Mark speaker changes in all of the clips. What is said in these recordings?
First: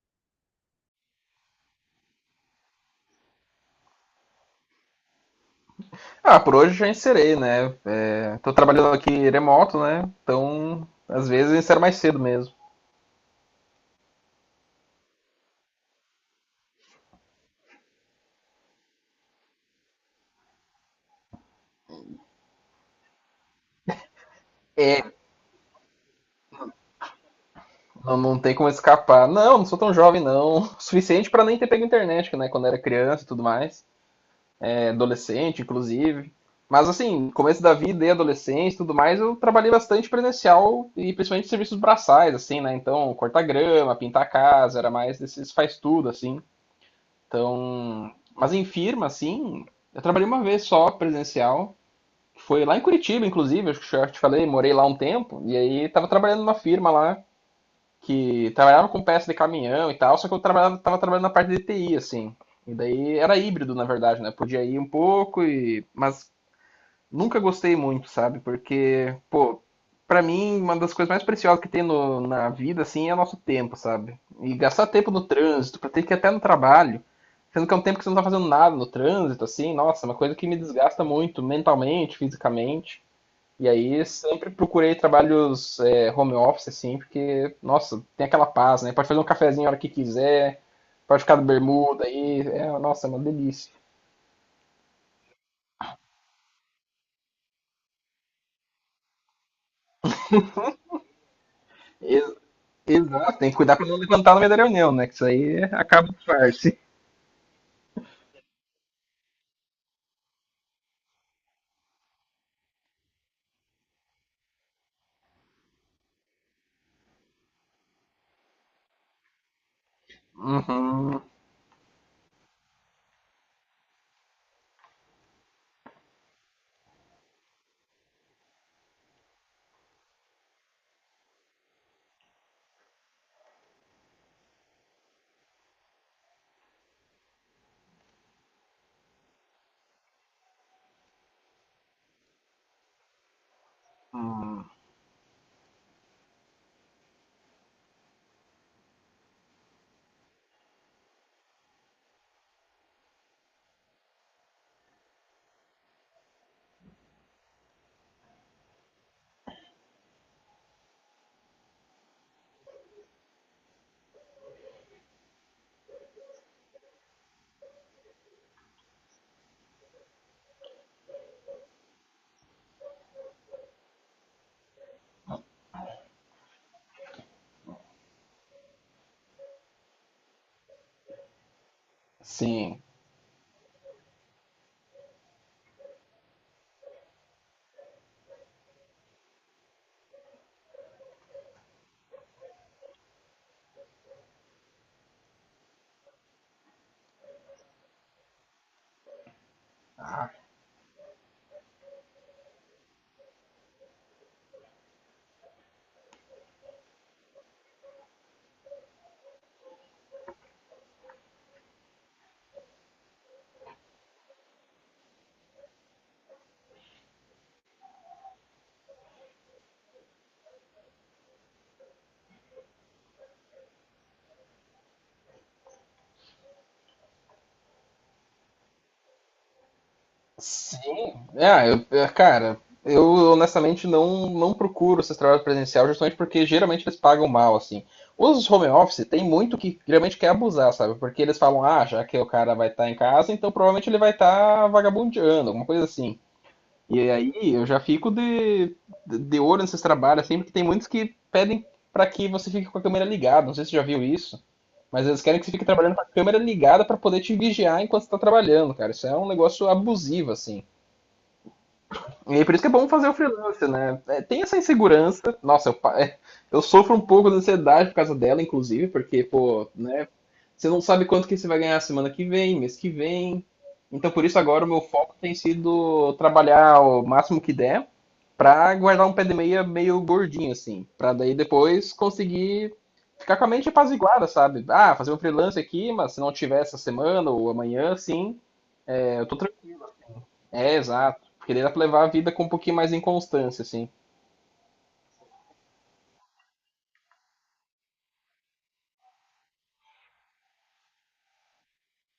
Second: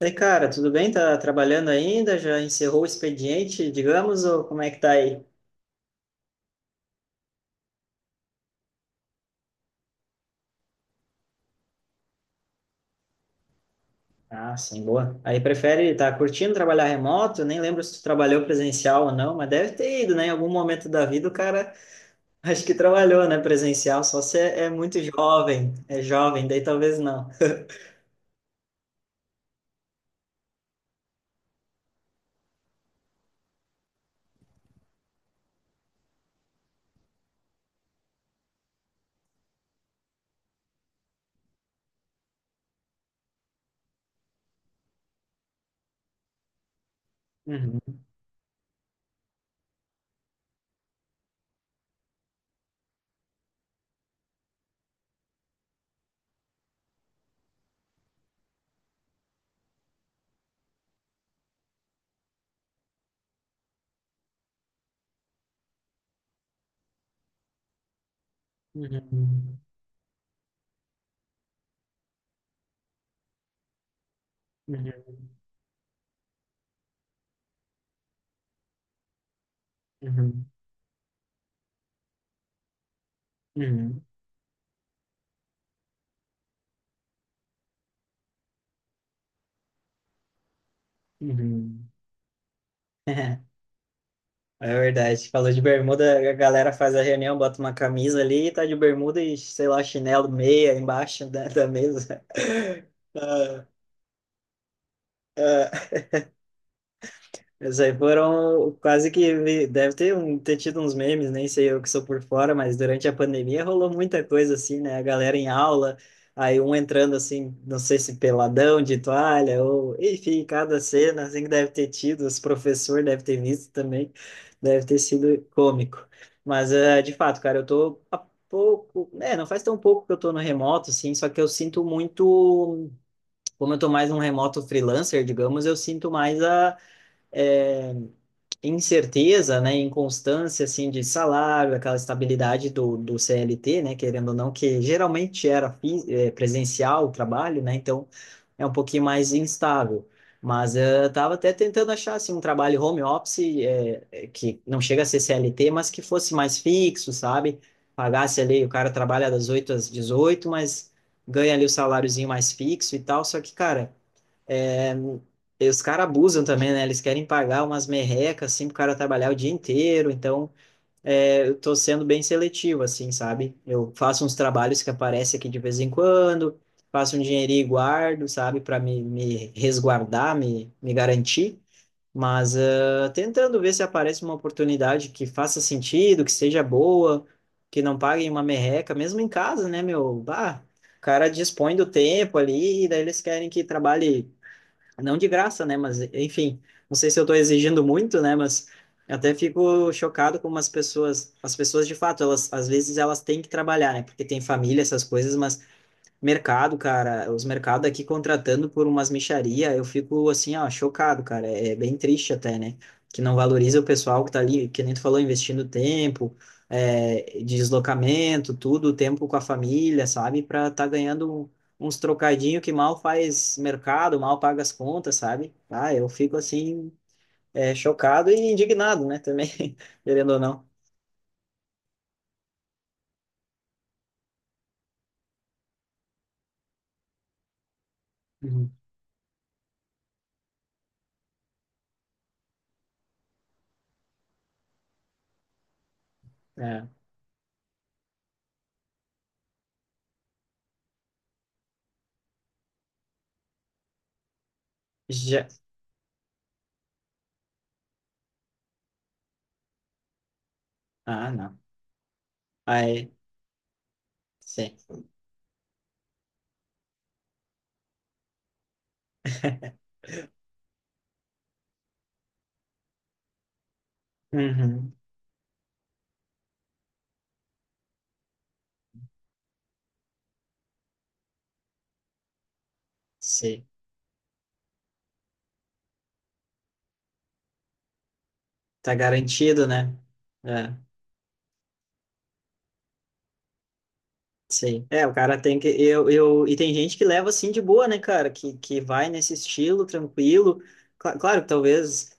Speaker 1: E cara, tudo bem? Tá trabalhando ainda? Já encerrou o expediente, digamos, ou como é que tá aí?
Speaker 2: Ah, por hoje já encerei, né? É, tô trabalhando aqui remoto, né? Então, às vezes eu encero mais cedo mesmo.
Speaker 1: Ah, sim, boa. Aí prefere, tá curtindo trabalhar remoto? Nem lembro se tu trabalhou presencial ou não, mas deve ter ido, né? Em algum momento da vida o cara acho que trabalhou, né? Presencial, só se é muito jovem, é jovem, daí talvez não.
Speaker 2: Não, tem como escapar. Não, sou tão jovem, não. O suficiente pra nem ter pego internet, né? Quando era criança e tudo mais. É, adolescente, inclusive. Mas, assim, começo da vida e adolescência e tudo mais, eu trabalhei bastante presencial e principalmente serviços braçais, assim, né? Então, cortar grama, pintar a casa, era mais desses faz tudo, assim.
Speaker 1: Uhum,
Speaker 2: Então, mas em firma, assim, eu trabalhei uma vez só presencial, que foi lá em Curitiba, inclusive, acho que eu já te falei, morei lá um tempo, e aí tava trabalhando numa firma lá que trabalhava com peça de caminhão e tal, só que eu trabalhava, tava trabalhando na parte de TI, assim. E daí era híbrido, na verdade, né? Podia ir um pouco e mas nunca gostei muito, sabe? Porque,
Speaker 1: uhum,
Speaker 2: pô, pra mim uma das coisas mais preciosas que tem na vida assim é o nosso tempo, sabe? E gastar tempo no
Speaker 1: uhum,
Speaker 2: trânsito, pra ter que ir até no trabalho, sendo que é um tempo que você não tá fazendo nada no trânsito assim, nossa, é uma coisa
Speaker 1: uhum,
Speaker 2: que me desgasta muito mentalmente, fisicamente. E
Speaker 1: uhum,
Speaker 2: aí sempre procurei trabalhos home office, assim, porque, nossa, tem aquela paz, né? Pode fazer um cafezinho a hora que quiser, pode ficar de
Speaker 1: uhum.
Speaker 2: bermuda aí, nossa, é uma delícia.
Speaker 1: É verdade. Falou de bermuda, a galera faz a reunião, bota uma camisa ali, tá de bermuda e, sei lá, chinelo, meia embaixo da mesa.
Speaker 2: Ex- Exato, tem que
Speaker 1: Ah,
Speaker 2: cuidar pra não levantar no meio da reunião, né? Que isso aí
Speaker 1: ah,
Speaker 2: acaba o disfarce.
Speaker 1: Isso aí foram quase que vi- deve ter, um, ter tido uns memes, nem sei eu que sou por fora, mas durante a pandemia rolou muita coisa assim, né? A galera em aula, aí um entrando assim, não sei se peladão de toalha, ou enfim, cada
Speaker 2: Uhum.
Speaker 1: cena assim que deve ter tido, os professores devem ter visto também, deve ter sido cômico. Mas de fato, cara, eu tô há pouco, né? Não faz tão pouco que eu tô no remoto, assim, só que eu sinto muito, como eu tô mais um remoto freelancer, digamos, eu sinto mais a. eh, incerteza, né, inconstância assim de salário, aquela estabilidade do CLT, né, querendo ou não, que geralmente era fi- presencial o trabalho, né, então é um pouquinho mais instável. Mas eu estava até tentando achar assim um trabalho home office que não chega a ser CLT, mas que fosse mais fixo, sabe? Pagasse ali, o cara trabalha das 8 às 18, mas ganha ali o saláriozinho mais fixo e tal. Só que, cara, é, e os caras abusam também, né? Eles querem pagar umas merrecas, assim, pro cara trabalhar o dia inteiro. Então, eu tô sendo bem seletivo, assim, sabe? Eu faço uns trabalhos que aparecem aqui de vez em quando, faço um dinheirinho e guardo, sabe? Para me resguardar, me garantir. Mas
Speaker 2: Sim.
Speaker 1: tentando ver se aparece uma oportunidade que faça sentido, que seja boa, que não paguem uma merreca, mesmo em casa, né, meu? Bah, o cara dispõe do tempo ali, e daí eles querem que trabalhe não de graça, né? Mas, enfim, não sei se eu estou exigindo muito, né? Mas eu até fico chocado como as pessoas de fato, elas às vezes elas têm que trabalhar, né? Porque tem família, essas coisas, mas mercado, cara, os mercados aqui contratando por umas mixaria, eu fico assim, ó, chocado, cara. É bem triste até, né? Que não valoriza o pessoal que tá ali, que nem tu falou, investindo tempo, é, deslocamento, tudo, tempo com a família, sabe? Pra tá ganhando um, uns trocadinho que mal faz mercado, mal paga as contas, sabe? Ah, eu fico assim, é, chocado e indignado, né? Também, querendo ou não.
Speaker 2: Sim, cara, eu honestamente não procuro esses trabalhos presencial justamente porque geralmente eles pagam mal, assim. Os home
Speaker 1: Uhum.
Speaker 2: office tem muito que geralmente quer abusar, sabe? Porque eles falam, ah, já que o cara vai estar em casa, então provavelmente ele vai estar vagabundeando, alguma coisa assim.
Speaker 1: É.
Speaker 2: E aí eu já fico de olho nesses trabalhos, assim, porque tem muitos que pedem pra que você fique com a câmera ligada, não sei se você já viu isso. Mas eles querem que
Speaker 1: Já...
Speaker 2: você fique trabalhando com a câmera ligada pra poder te vigiar enquanto você tá trabalhando, cara. Isso é um negócio abusivo, assim.
Speaker 1: Ah, não.
Speaker 2: E aí por isso que é bom fazer
Speaker 1: Aí,
Speaker 2: o freelancer, né? É, tem essa
Speaker 1: sim.
Speaker 2: insegurança. Nossa, eu sofro um pouco de ansiedade por causa dela, inclusive, porque, pô, né? Você não sabe quanto que você vai ganhar semana que vem, mês que vem. Então por isso agora o meu
Speaker 1: Uhum.
Speaker 2: foco tem sido trabalhar o máximo que der pra guardar um pé de meia meio gordinho, assim. Pra daí depois conseguir ficar com a
Speaker 1: Sim.
Speaker 2: mente apaziguada, sabe? Ah, fazer um freelance aqui, mas se não tiver essa semana ou amanhã, sim,
Speaker 1: Tá
Speaker 2: é, eu tô
Speaker 1: garantido,
Speaker 2: tranquilo.
Speaker 1: né? É,
Speaker 2: É, exato. Porque daí dá pra levar a vida com um pouquinho mais de constância, assim.
Speaker 1: sim. É, o cara tem que. E tem gente que leva assim de boa, né, cara? Que vai nesse estilo tranquilo. Cla- claro que talvez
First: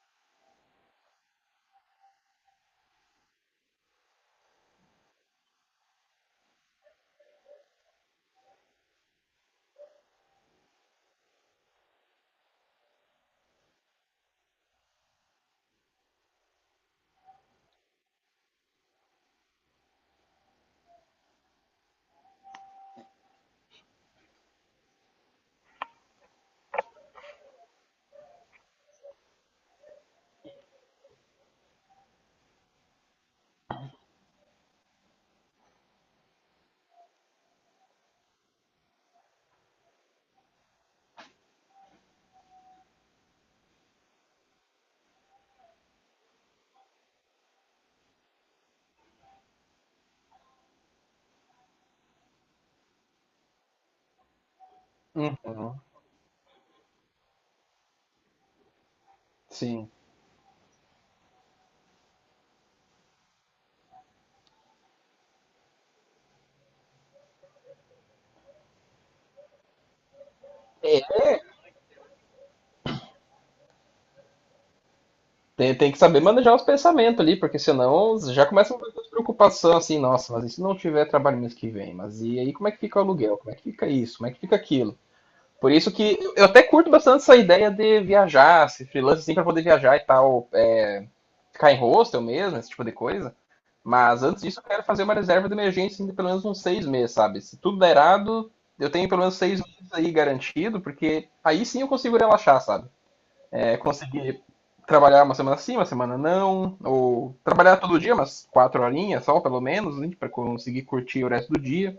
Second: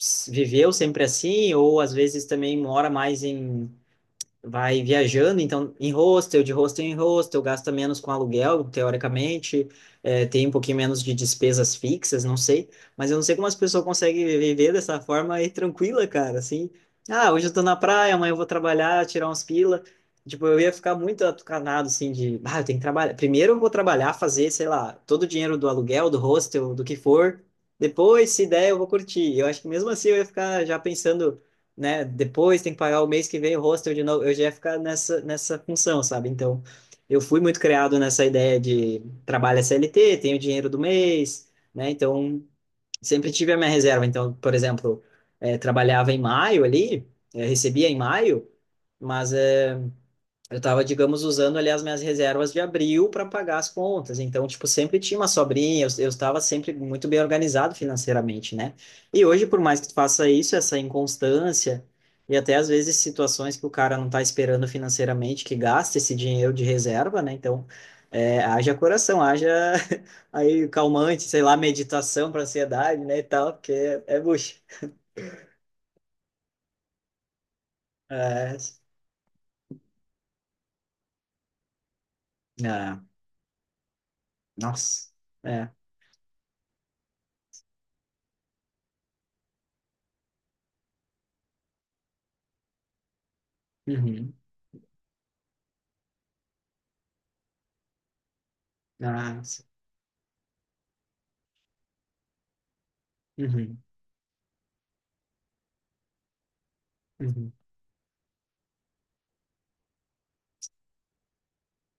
Speaker 1: s- viveu sempre assim, ou às vezes também mora mais em vai viajando, então em hostel, de hostel em hostel, gasta menos com aluguel, teoricamente, é, tem um pouquinho menos de despesas fixas, não sei, mas eu não sei como as pessoas conseguem viver dessa forma aí tranquila, cara, assim, ah, hoje eu tô na praia, amanhã eu vou trabalhar, tirar uns pila, tipo, eu ia ficar muito atucanado, assim, de, ah, eu tenho que trabalhar, primeiro eu vou trabalhar, fazer, sei lá, todo o dinheiro do aluguel, do hostel, do que for, depois, se der, eu vou curtir, eu acho que mesmo assim eu ia ficar já pensando, né? Depois tem que pagar o mês que vem o hostel de novo. Eu já ia ficar nessa, nessa função, sabe? Então, eu fui muito criado nessa ideia de trabalho CLT, tenho dinheiro do mês, né? Então, sempre tive a minha reserva. Então, por exemplo, trabalhava em maio ali, recebia em maio, mas eu estava, digamos, usando ali as minhas reservas de abril para pagar as contas. Então, tipo, sempre tinha uma
Speaker 2: Uhum,
Speaker 1: sobrinha, eu estava sempre muito bem organizado financeiramente, né? E hoje, por mais que
Speaker 2: sim.
Speaker 1: tu faça isso, essa inconstância e até às vezes situações que o cara não está esperando financeiramente que gasta esse dinheiro de reserva, né? Então, é, haja coração, haja aí calmante, sei lá, meditação para ansiedade, né, e tal, porque é, é bucha.
Speaker 2: Tem que saber manejar os pensamentos ali, porque senão já
Speaker 1: É,
Speaker 2: começa uma preocupação assim, nossa, mas e se não tiver trabalho mês que vem? Mas e aí como é que
Speaker 1: é,
Speaker 2: fica o aluguel? Como é que fica isso? Como é que fica aquilo?
Speaker 1: nossa, é.
Speaker 2: Por isso que eu até curto bastante essa ideia de viajar, se freelance assim pra poder viajar e tal, é, ficar em hostel mesmo, esse tipo de coisa. Mas
Speaker 1: Uhum.
Speaker 2: antes disso, eu quero fazer uma reserva de emergência de pelo menos uns 6 meses, sabe? Se tudo der errado, eu tenho pelo menos
Speaker 1: Ah,
Speaker 2: seis
Speaker 1: sim.
Speaker 2: meses aí garantido, porque aí sim eu consigo relaxar, sabe? É,
Speaker 1: Uhum.
Speaker 2: conseguir trabalhar uma semana sim, uma semana não, ou
Speaker 1: Uhum.
Speaker 2: trabalhar todo dia, umas 4 horinhas só, pelo menos, né, para conseguir curtir o resto do dia.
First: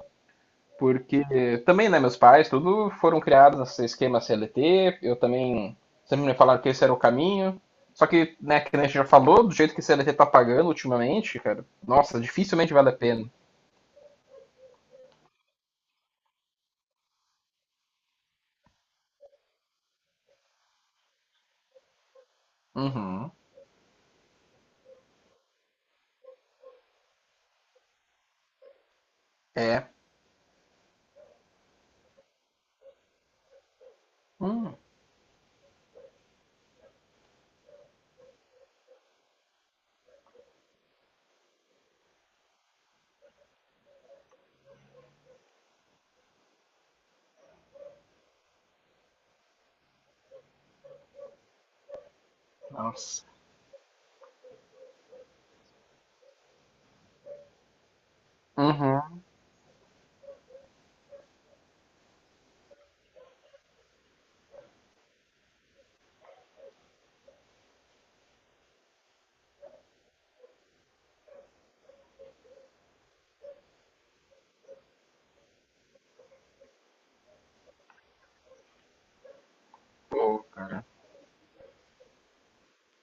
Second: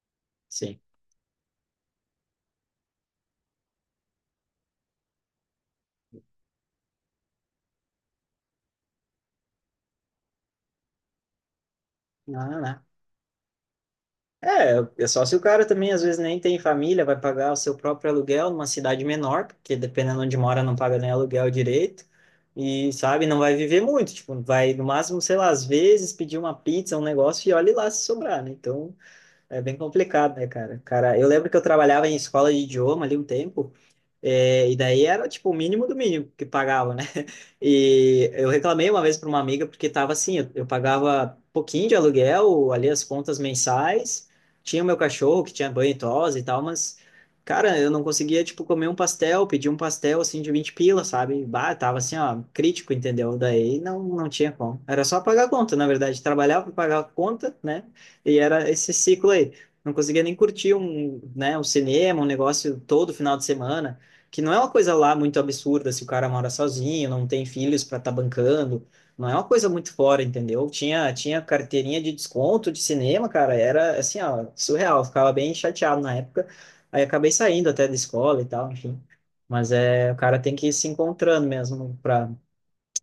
Speaker 1: Sim.
Speaker 2: Porque também, né, meus pais, tudo foram criados nesse esquema CLT, eu também sempre me falaram que esse era o caminho. Só que, né, que a gente já falou, do jeito que o CLT tá pagando ultimamente, cara, nossa,
Speaker 1: Não,
Speaker 2: dificilmente
Speaker 1: não.
Speaker 2: vale a pena.
Speaker 1: É, é só se o cara também às vezes nem tem família, vai pagar o seu próprio aluguel numa cidade menor, porque dependendo onde mora não paga nem aluguel direito, e sabe,
Speaker 2: Uhum.
Speaker 1: não vai viver muito, tipo, vai no máximo, sei lá, às vezes pedir uma pizza, um negócio e olhe lá se sobrar, né? Então é bem
Speaker 2: É.
Speaker 1: complicado, né, cara? Cara, eu lembro que eu trabalhava em escola de idioma ali um tempo, é,
Speaker 2: Hum,
Speaker 1: e daí era tipo o mínimo do mínimo que pagava, né? E eu reclamei uma vez para uma amiga porque estava assim, eu pagava pouquinho de aluguel, ali as contas mensais, tinha o meu cachorro que tinha banho e tosa e tal, mas cara, eu não conseguia tipo comer um pastel, pedir um pastel assim de 20 pila, sabe? Bah, tava assim, ó, crítico,
Speaker 2: nossa.
Speaker 1: entendeu? Daí não tinha como. Era só pagar a conta, na verdade, trabalhava para pagar a conta, né? E era esse
Speaker 2: Uhum.
Speaker 1: ciclo aí. Não conseguia nem curtir um, né, um cinema, um negócio todo final de semana que não é uma coisa lá muito absurda se o cara mora sozinho, não tem filhos para estar tá bancando, não é uma coisa muito fora, entendeu? Tinha carteirinha de desconto de cinema, cara, era assim, ó, surreal, eu ficava bem chateado na época, aí acabei saindo até da escola e tal, enfim. Mas é, o cara
Speaker 2: Pô.
Speaker 1: tem que ir se encontrando mesmo para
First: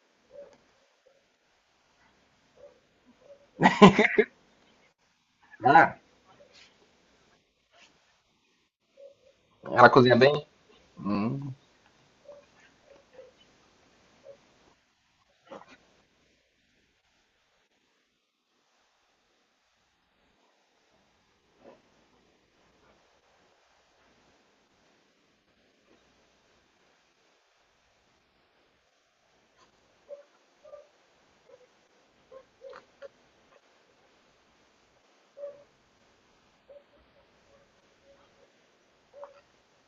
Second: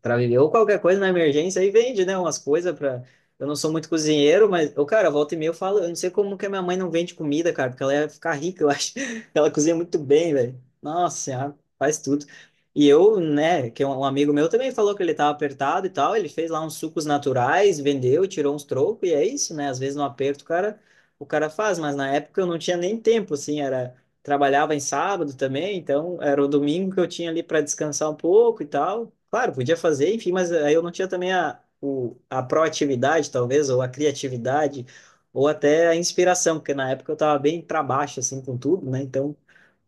Speaker 1: para viver ou qualquer coisa na emergência aí vende, né, umas coisas para eu não sou muito cozinheiro, mas o cara volta e meia eu falo, eu não
Speaker 2: Ah,
Speaker 1: sei como que a minha mãe não vende comida, cara, porque ela ia ficar rica, eu acho. Ela cozinha
Speaker 2: ela
Speaker 1: muito
Speaker 2: cozinha
Speaker 1: bem,
Speaker 2: bem?
Speaker 1: velho. Nossa,
Speaker 2: Hum.
Speaker 1: senhora, faz tudo. E eu, né, que é um amigo meu também falou que ele tava apertado e tal, ele fez lá uns sucos naturais, vendeu, tirou uns trocos e é isso, né? Às vezes no aperto, o cara faz, mas na época eu não tinha nem tempo, assim, era trabalhava em sábado também, então era o domingo que eu tinha ali para descansar um pouco e tal. Claro, podia fazer, enfim, mas aí eu não tinha também a proatividade, talvez, ou a criatividade, ou até a inspiração, porque na época eu estava bem para baixo, assim, com tudo, né? Então,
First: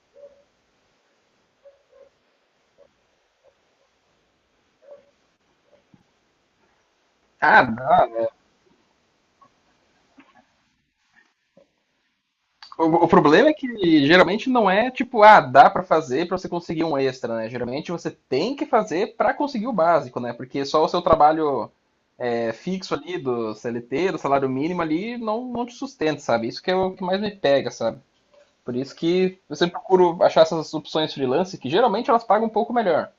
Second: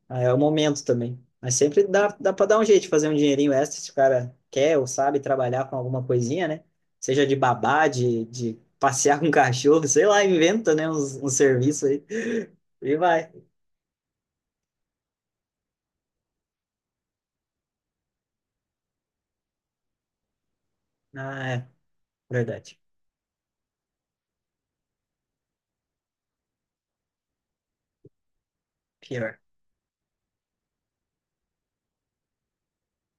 Speaker 1: aí é o momento também. Mas sempre dá para dar um jeito de fazer um dinheirinho extra se o cara quer ou sabe trabalhar com alguma coisinha, né? Seja de
Speaker 2: Ah,
Speaker 1: babá,
Speaker 2: dá.
Speaker 1: de passear com cachorro, sei lá, inventa, né, uns, um serviço aí.
Speaker 2: O,
Speaker 1: E
Speaker 2: o
Speaker 1: vai.
Speaker 2: problema é que geralmente não é tipo, ah, dá pra fazer pra você conseguir um extra, né? Geralmente você tem que fazer pra conseguir o básico, né? Porque só o seu
Speaker 1: Ah, é.
Speaker 2: trabalho
Speaker 1: Verdade.
Speaker 2: fixo ali do CLT, do salário mínimo ali, não te sustenta, sabe? Isso que é o que mais me pega, sabe? Por isso
Speaker 1: Pior.
Speaker 2: que eu sempre procuro achar essas opções freelance, que geralmente elas pagam um pouco melhor,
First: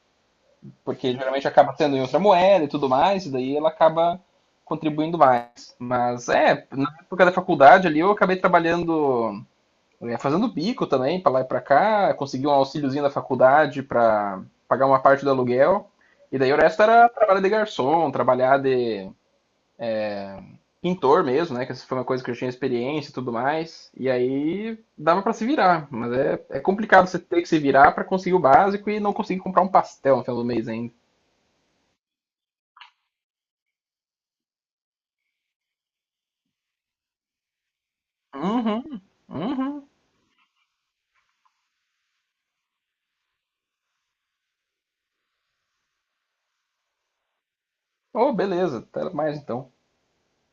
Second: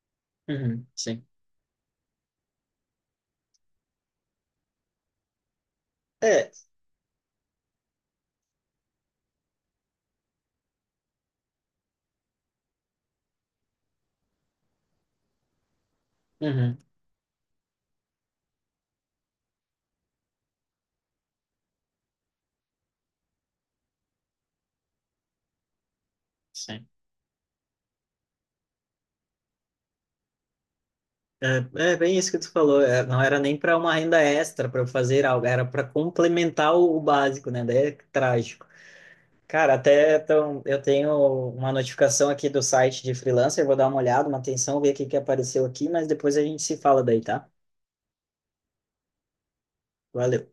Speaker 1: Uhum,
Speaker 2: porque
Speaker 1: sim.
Speaker 2: geralmente acaba sendo em outra moeda e tudo mais, e daí ela acaba contribuindo mais. Mas
Speaker 1: É.
Speaker 2: é, na época da faculdade ali eu acabei trabalhando, é, fazendo bico também, para lá e para cá, consegui um auxíliozinho da faculdade para pagar uma parte do aluguel, e daí o
Speaker 1: Uhum,
Speaker 2: resto era trabalhar de garçom, trabalhar de pintor mesmo, né? Que essa foi uma coisa que eu tinha experiência e tudo mais. E aí dava pra se virar, mas é, é
Speaker 1: sim.
Speaker 2: complicado você ter que se virar pra conseguir o básico e não conseguir comprar um pastel no final do mês ainda.
Speaker 1: É, é bem isso que tu falou. É, não era nem para uma renda extra para eu fazer algo, era para complementar o básico, né? Daí é trágico.
Speaker 2: Uhum,
Speaker 1: Cara,
Speaker 2: uhum.
Speaker 1: até então, eu tenho uma notificação aqui do site de freelancer, vou dar uma olhada, uma atenção, ver o que que apareceu aqui, mas depois a gente se fala daí, tá?
Speaker 2: Oh, beleza, até mais então.
Speaker 1: Valeu.